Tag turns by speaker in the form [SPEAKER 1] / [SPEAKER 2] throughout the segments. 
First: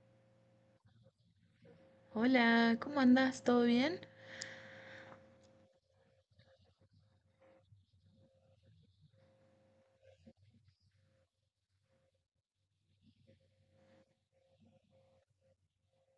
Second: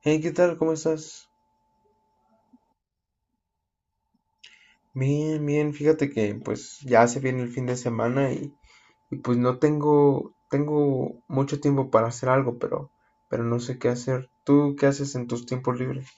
[SPEAKER 1] Hey, ¿qué tal? ¿Cómo estás?
[SPEAKER 2] Hola, ¿cómo andás? ¿Todo bien?
[SPEAKER 1] Bien, bien. Fíjate que pues ya se viene el fin de semana y, pues no tengo mucho tiempo para hacer algo, pero no sé qué hacer. ¿Tú qué haces en tus tiempos libres?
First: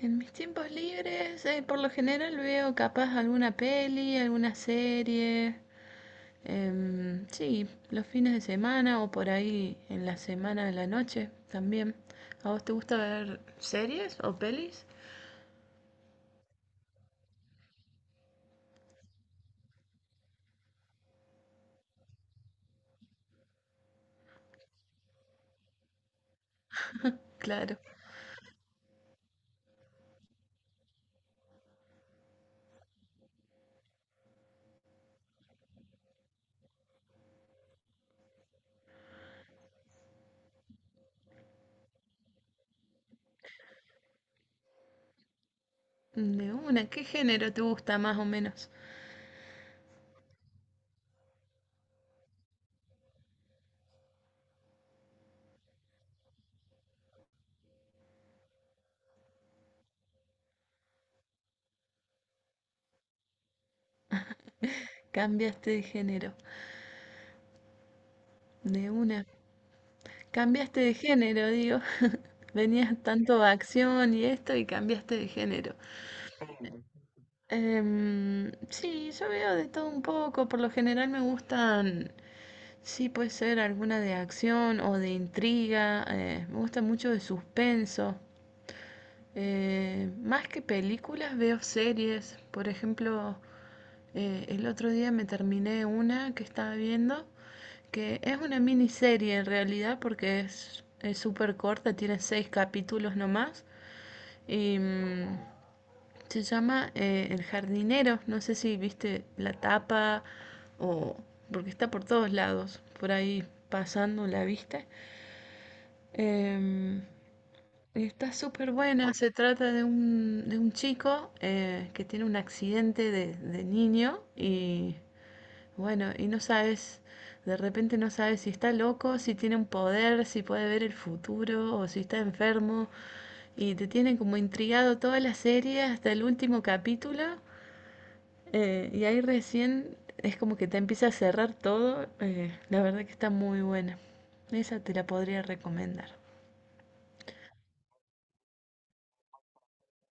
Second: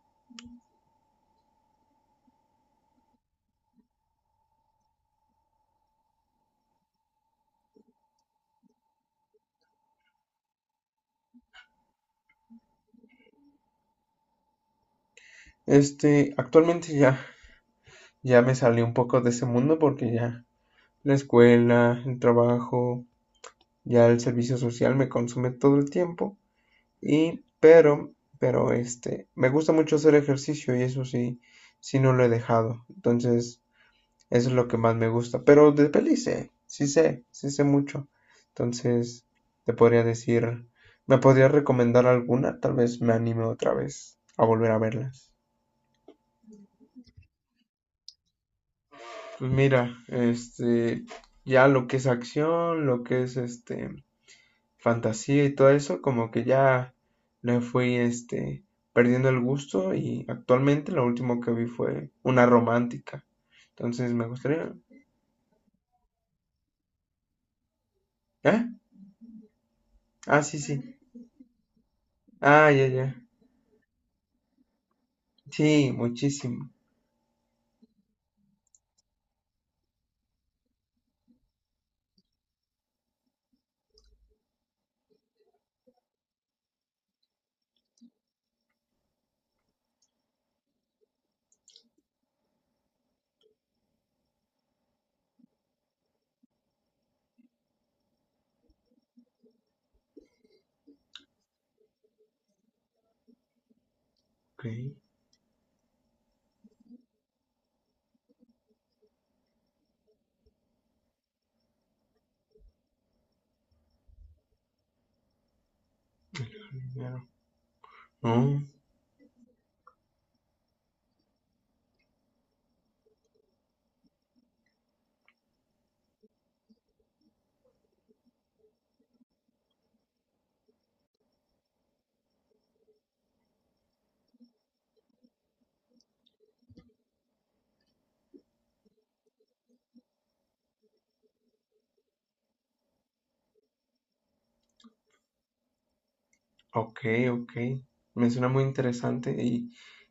[SPEAKER 2] En mis tiempos libres, por lo general veo capaz alguna peli, alguna serie. Sí, los fines de semana o por ahí en la semana de la noche también. ¿A vos te gusta ver series o pelis?
[SPEAKER 1] Este, actualmente ya me salí un poco de ese mundo porque ya la escuela, el trabajo, ya el servicio social me consume todo el tiempo y
[SPEAKER 2] Claro.
[SPEAKER 1] pero este, me gusta mucho hacer ejercicio y eso sí, sí no lo he dejado. Entonces eso es lo que más me gusta. Pero de peli sé, sí sé, sí sé mucho. Entonces, te podría decir, ¿me podrías recomendar alguna? Tal vez me anime otra vez a volver a verlas.
[SPEAKER 2] De una, ¿qué género te gusta más o menos?
[SPEAKER 1] Pues mira, este, ya lo que es acción, lo que es este, fantasía y todo eso, como que ya le fui este, perdiendo el gusto y actualmente lo último que vi fue una romántica. Entonces me gustaría...
[SPEAKER 2] Cambiaste de género.
[SPEAKER 1] ¿Eh?
[SPEAKER 2] De una.
[SPEAKER 1] Ah, sí,
[SPEAKER 2] Cambiaste de
[SPEAKER 1] sí.
[SPEAKER 2] género, digo.
[SPEAKER 1] Ah, ya,
[SPEAKER 2] Venías
[SPEAKER 1] ya.
[SPEAKER 2] tanto a acción y esto y cambiaste de género.
[SPEAKER 1] Sí, muchísimo.
[SPEAKER 2] Sí, yo veo de todo un poco. Por lo general me gustan, sí, puede ser alguna de acción o de intriga. Me gusta mucho de suspenso. Más que películas, veo series. Por ejemplo, el otro día me terminé una que estaba viendo, que es una miniserie en realidad, porque es súper corta, tiene seis capítulos nomás.
[SPEAKER 1] Ok,
[SPEAKER 2] Y. mm, se llama El jardinero. No sé si viste la tapa o... porque está por todos lados, por ahí pasando, ¿la viste? Em,
[SPEAKER 1] claro.
[SPEAKER 2] y está
[SPEAKER 1] Mm,
[SPEAKER 2] súper buena. Se trata de un chico que tiene un accidente de niño y bueno, y no sabes, de repente no sabes si está loco, si tiene un poder, si puede ver el futuro o si está enfermo. Y te tienen como intrigado toda la serie hasta el último capítulo. Y ahí recién es como que te empieza a cerrar todo. La verdad que está muy buena. Esa te la podría recomendar.
[SPEAKER 1] ok, ok. Me suena muy interesante.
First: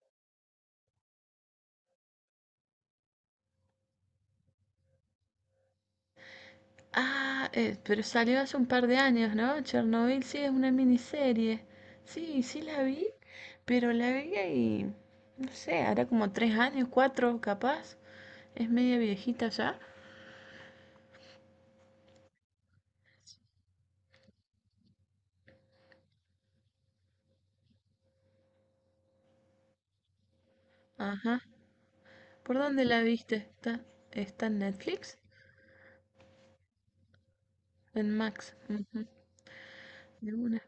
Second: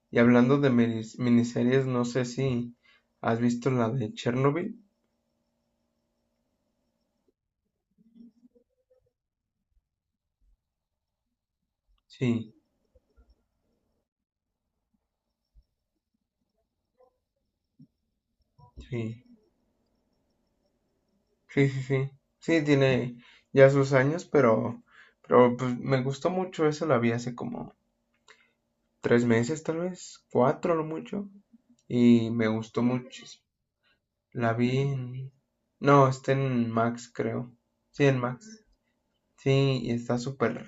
[SPEAKER 1] Y hablando de minis- miniseries, no sé si has visto la de Chernobyl.
[SPEAKER 2] Ah, pero salió hace un par de años, ¿no? Chernobyl sí es una miniserie. Sí,
[SPEAKER 1] Sí,
[SPEAKER 2] sí la vi, pero la vi y no sé, hará como 3 años, cuatro capaz. Es media
[SPEAKER 1] sí,
[SPEAKER 2] viejita ya.
[SPEAKER 1] sí, sí, sí. Sí, tiene ya sus años, pero pues, me gustó mucho. Esa la vi hace como tres meses, tal vez, cuatro, no mucho.
[SPEAKER 2] Ajá.
[SPEAKER 1] Y me
[SPEAKER 2] ¿Por
[SPEAKER 1] gustó
[SPEAKER 2] dónde la viste?
[SPEAKER 1] muchísimo.
[SPEAKER 2] ¿Está
[SPEAKER 1] La
[SPEAKER 2] en
[SPEAKER 1] vi
[SPEAKER 2] Netflix?
[SPEAKER 1] en... No, está en Max, creo. Sí,
[SPEAKER 2] En
[SPEAKER 1] en
[SPEAKER 2] Max.
[SPEAKER 1] Max.
[SPEAKER 2] Ujú.
[SPEAKER 1] Sí, y está
[SPEAKER 2] De una.
[SPEAKER 1] súper.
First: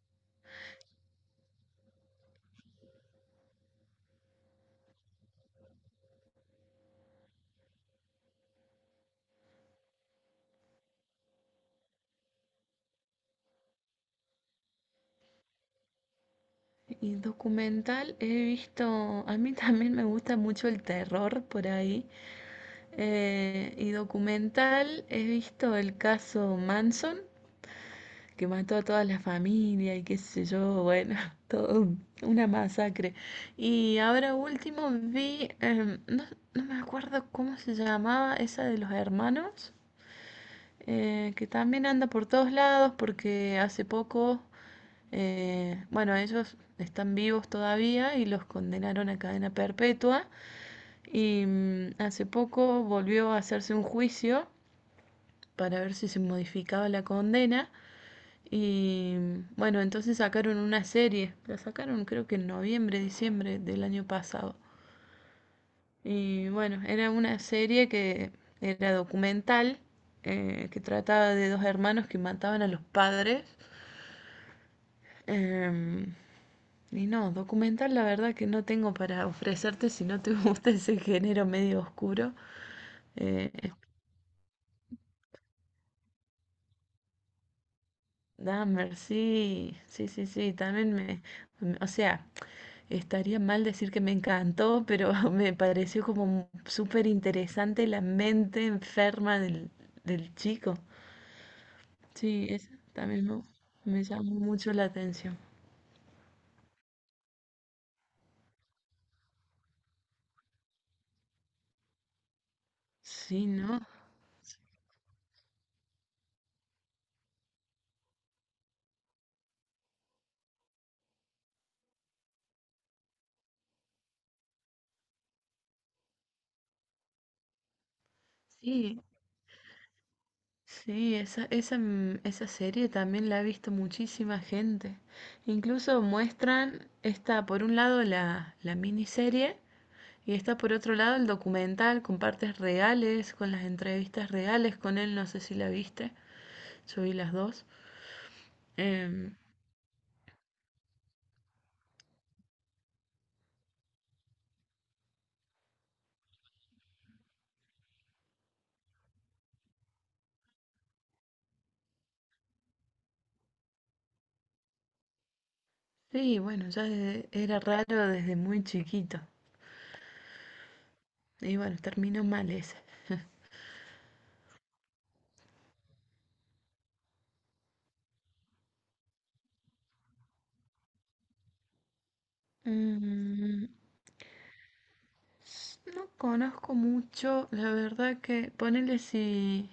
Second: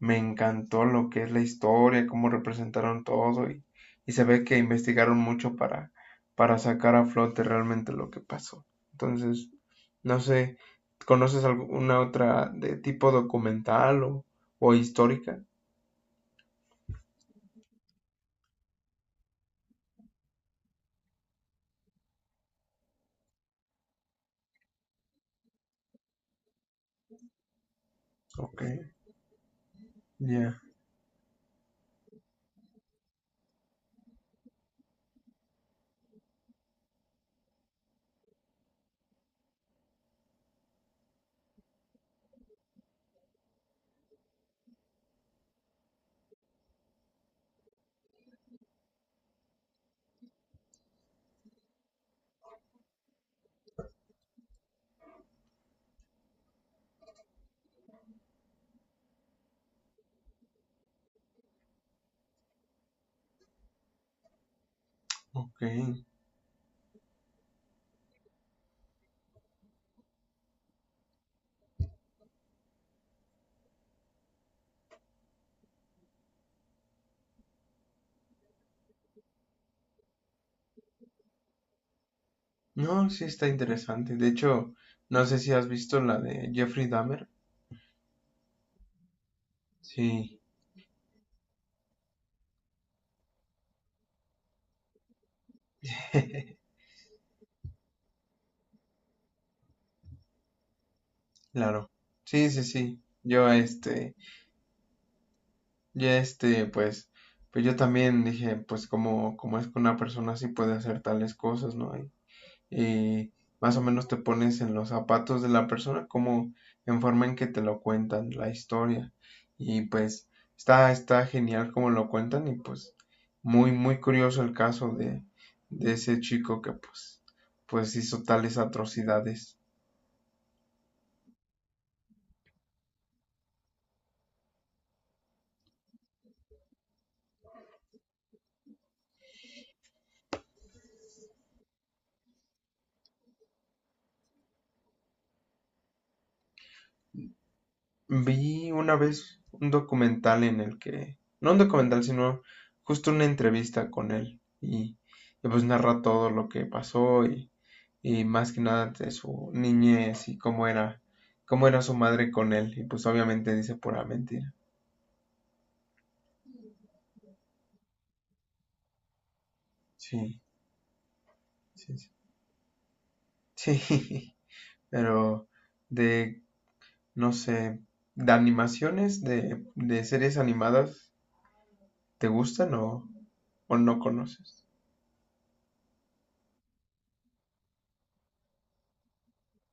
[SPEAKER 1] Me encantó lo que es la historia, cómo representaron todo y se ve que investigaron mucho para sacar a flote realmente lo que pasó. Entonces, no sé, ¿conoces alguna otra de tipo documental o histórica?
[SPEAKER 2] Y documental he visto, a mí también me gusta mucho el terror por ahí. Y documental he visto el caso Manson, que
[SPEAKER 1] Ok,
[SPEAKER 2] mató a toda la familia y qué sé
[SPEAKER 1] ya,
[SPEAKER 2] yo, bueno, todo una masacre. Y ahora último vi, no, no me acuerdo cómo se llamaba esa de los hermanos que también anda por todos lados porque hace poco, bueno, ellos están vivos todavía y los condenaron a cadena perpetua y hace poco volvió a hacerse un juicio para ver si se modificaba la condena y bueno, entonces sacaron una serie, la sacaron creo que en noviembre, diciembre del año pasado.
[SPEAKER 1] ok.
[SPEAKER 2] Y bueno, era una serie que era documental, que trataba de dos hermanos que mataban a los padres. Em, y no, documental la verdad que no tengo para ofrecerte si no te gusta ese género medio oscuro.
[SPEAKER 1] No, sí está
[SPEAKER 2] Eh,
[SPEAKER 1] interesante. De hecho, no sé si has visto la de Jeffrey Dahmer.
[SPEAKER 2] Dahmer, sí, sí, sí,
[SPEAKER 1] Sí,
[SPEAKER 2] sí, también o sea, estaría mal decir que me encantó, pero me pareció como súper interesante la mente enferma del chico.
[SPEAKER 1] claro.
[SPEAKER 2] Sí,
[SPEAKER 1] Sí, sí,
[SPEAKER 2] esa
[SPEAKER 1] sí.
[SPEAKER 2] también me,
[SPEAKER 1] Yo,
[SPEAKER 2] me
[SPEAKER 1] este.
[SPEAKER 2] llamó mucho la atención.
[SPEAKER 1] Y este, pues, pues yo también dije, pues como, como es que una persona así puede hacer tales cosas, ¿no? Y
[SPEAKER 2] Sí,
[SPEAKER 1] más o
[SPEAKER 2] ¿no?
[SPEAKER 1] menos te pones en los zapatos de la persona, como en forma en que te lo cuentan, la historia. Y pues está, está genial como lo cuentan y pues muy, muy curioso el caso de ese chico que pues, pues hizo tales
[SPEAKER 2] Sí,
[SPEAKER 1] atrocidades.
[SPEAKER 2] sí, esa serie también la ha visto muchísima gente. Incluso muestran, está por un lado la, la miniserie y está por otro lado el documental con partes reales, con las entrevistas reales con él, no sé si la viste, yo vi las dos.
[SPEAKER 1] Vi una
[SPEAKER 2] Em,
[SPEAKER 1] vez un documental en el que, no un documental, sino justo una entrevista con él y, pues narra todo lo que pasó y más que nada de su niñez y cómo era su madre con él y pues obviamente dice pura mentira.
[SPEAKER 2] sí, bueno, ya era raro desde muy chiquito.
[SPEAKER 1] Sí,
[SPEAKER 2] Y bueno,
[SPEAKER 1] sí, sí,
[SPEAKER 2] terminó mal ese.
[SPEAKER 1] sí, pero de, no sé, de animaciones, de series animadas, ¿te gustan
[SPEAKER 2] Mm,
[SPEAKER 1] o no conoces?
[SPEAKER 2] No conozco mucho, la verdad que ponele si,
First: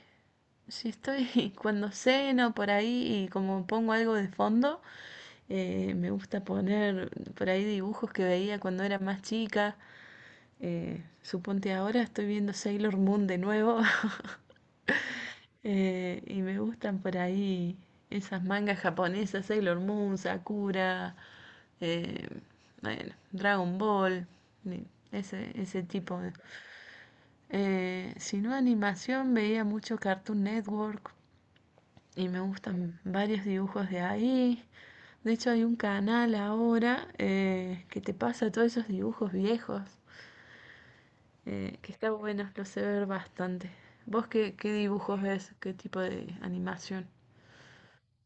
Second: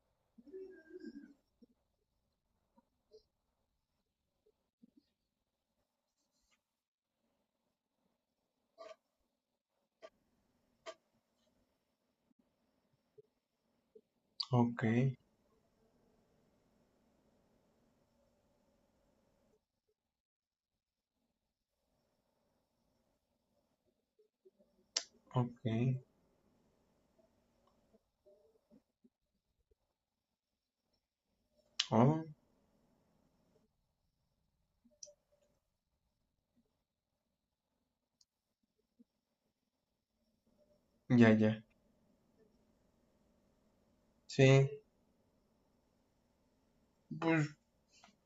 [SPEAKER 2] si estoy cuando ceno por ahí y como pongo algo de fondo, me gusta poner por ahí dibujos que veía cuando era más chica. Suponte ahora estoy viendo Sailor Moon de nuevo
[SPEAKER 1] Ok,
[SPEAKER 2] y me gustan por ahí esas mangas japonesas, Sailor Moon, Sakura, eh, bueno, Dragon Ball, ese,
[SPEAKER 1] ok,
[SPEAKER 2] ese tipo. Si no animación, veía mucho Cartoon Network
[SPEAKER 1] oh,
[SPEAKER 2] y me gustan varios dibujos de ahí. De hecho, hay un canal ahora que te pasa todos esos dibujos viejos,
[SPEAKER 1] ya, ya.
[SPEAKER 2] que está bueno, lo sé ver bastante. ¿Vos qué,
[SPEAKER 1] Sí,
[SPEAKER 2] qué dibujos ves? ¿Qué tipo de animación?
[SPEAKER 1] pues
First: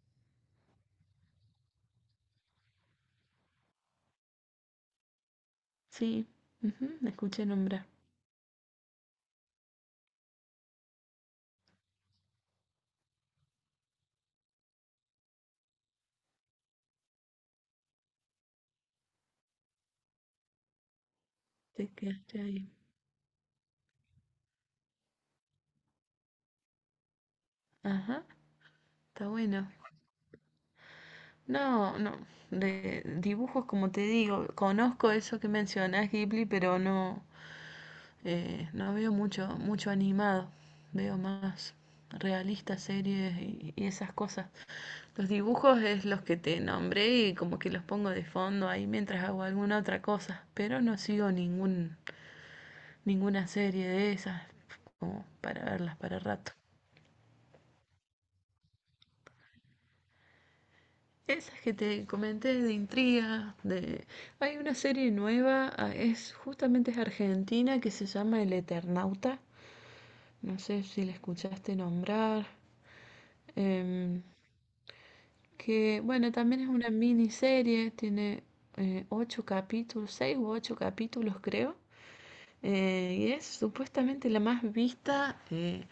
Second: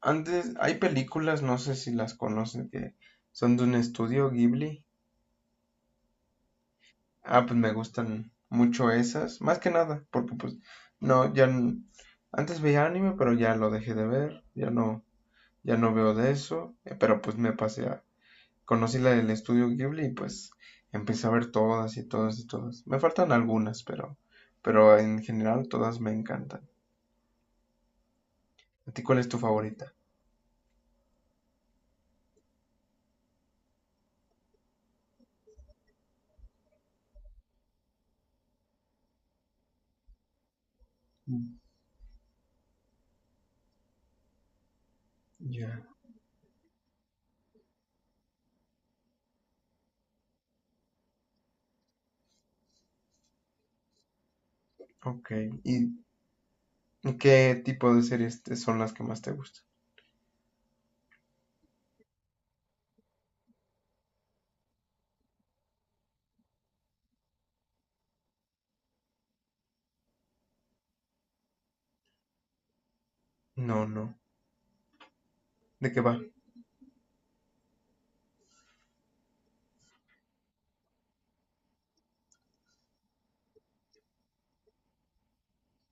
[SPEAKER 1] antes hay películas, no sé si las conocen, que son de un estudio Ghibli.
[SPEAKER 2] Sí, ujú, me escuché
[SPEAKER 1] Ah, pues me
[SPEAKER 2] nombrar.
[SPEAKER 1] gustan mucho esas, más que nada, porque pues no, ya n- antes veía anime, pero ya lo dejé de ver, ya no, ya no veo de eso, pero pues me pasé a, conocí la del estudio Ghibli y pues empecé a ver
[SPEAKER 2] Te
[SPEAKER 1] todas y todas
[SPEAKER 2] quedaste
[SPEAKER 1] y
[SPEAKER 2] ahí.
[SPEAKER 1] todas. Me faltan algunas, pero en general todas me encantan.
[SPEAKER 2] Ajá,
[SPEAKER 1] ¿A ti cuál
[SPEAKER 2] está
[SPEAKER 1] es tu
[SPEAKER 2] bueno.
[SPEAKER 1] favorita?
[SPEAKER 2] No, no, de dibujos como te digo, conozco eso que mencionás, Ghibli, pero no, no veo mucho, mucho animado, veo
[SPEAKER 1] Mm.
[SPEAKER 2] más realistas, series y esas cosas. Los
[SPEAKER 1] Ya,
[SPEAKER 2] dibujos es los que te nombré y como que los pongo de fondo ahí mientras hago alguna otra cosa, pero no sigo ninguna serie de esas como
[SPEAKER 1] ok.
[SPEAKER 2] para
[SPEAKER 1] ¿Y
[SPEAKER 2] verlas para rato.
[SPEAKER 1] qué tipo de series te- son las que más te gustan?
[SPEAKER 2] Esas que te comenté de intriga, hay una serie nueva, ah, es justamente es argentina que se llama El Eternauta, no sé si la escuchaste nombrar.
[SPEAKER 1] No, no.
[SPEAKER 2] Em,
[SPEAKER 1] ¿De qué
[SPEAKER 2] que
[SPEAKER 1] va?
[SPEAKER 2] bueno, también es una miniserie, tiene ocho capítulos, seis u ocho capítulos creo, y es supuestamente la más vista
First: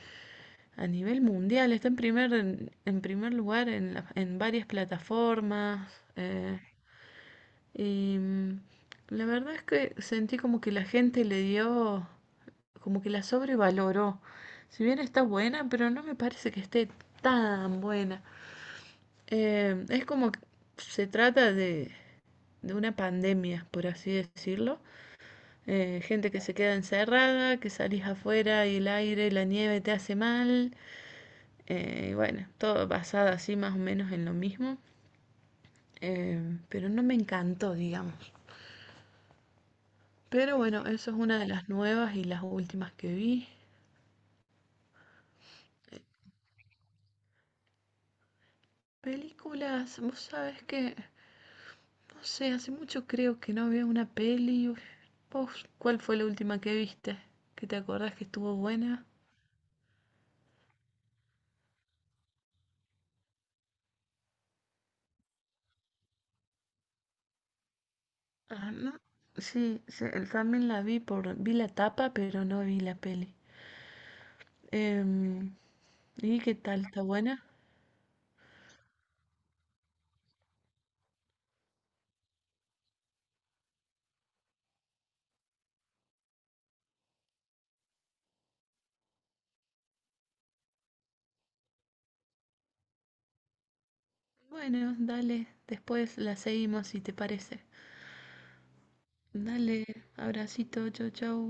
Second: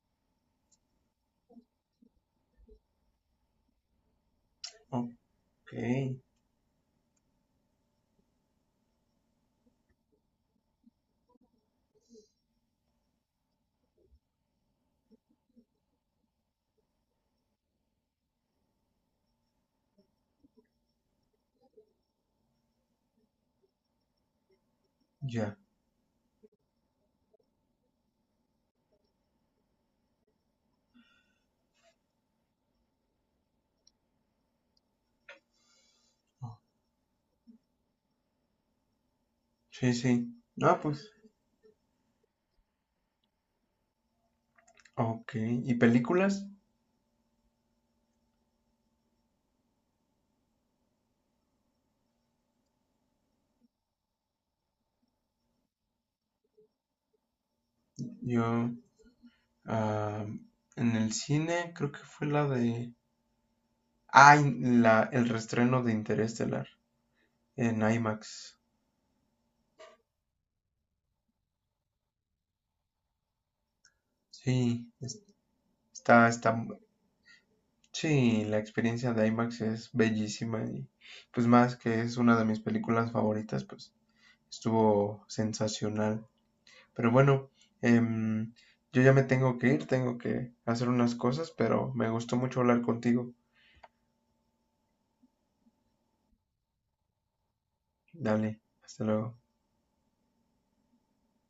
[SPEAKER 2] a nivel mundial, está en primer lugar en varias
[SPEAKER 1] Ok,
[SPEAKER 2] plataformas, eh, y la verdad es que sentí como que la gente le dio, como que la sobrevaloró, si bien está buena, pero no me parece que esté tan buena. Es como que se trata de una pandemia, por así decirlo.
[SPEAKER 1] ya.
[SPEAKER 2] Gente que se queda encerrada, que salís afuera y el aire, la nieve te hace mal. Y bueno, todo basado así más o menos en lo mismo. Pero no me encantó, digamos.
[SPEAKER 1] Sí, sí.
[SPEAKER 2] Pero
[SPEAKER 1] Ah,
[SPEAKER 2] bueno,
[SPEAKER 1] pues.
[SPEAKER 2] eso es una de las nuevas y las últimas que vi.
[SPEAKER 1] Ok. ¿Y películas?
[SPEAKER 2] Películas, vos sabés que, no sé, hace mucho creo que no veo una peli. Uf, ¿Vos cuál fue la última que viste? ¿Que te acordás que estuvo
[SPEAKER 1] Yo,
[SPEAKER 2] buena?
[SPEAKER 1] ah, en el cine creo que fue la de... Ah, y la, el reestreno de Interestelar en IMAX.
[SPEAKER 2] Ah, no. Sí, también la vi por, vi la tapa, pero no vi la peli.
[SPEAKER 1] Sí, es-
[SPEAKER 2] Em,
[SPEAKER 1] está,
[SPEAKER 2] ¿Y qué
[SPEAKER 1] está...
[SPEAKER 2] tal? ¿Está buena?
[SPEAKER 1] Sí, la experiencia de IMAX es bellísima y pues más que es una de mis películas favoritas, pues estuvo sensacional. Pero bueno, em, yo ya me tengo que ir, tengo que hacer unas cosas, pero me gustó mucho hablar contigo.
[SPEAKER 2] Bueno, dale, después la seguimos si te parece.
[SPEAKER 1] Dale, hasta luego.
[SPEAKER 2] Dale, abracito, chau, chau.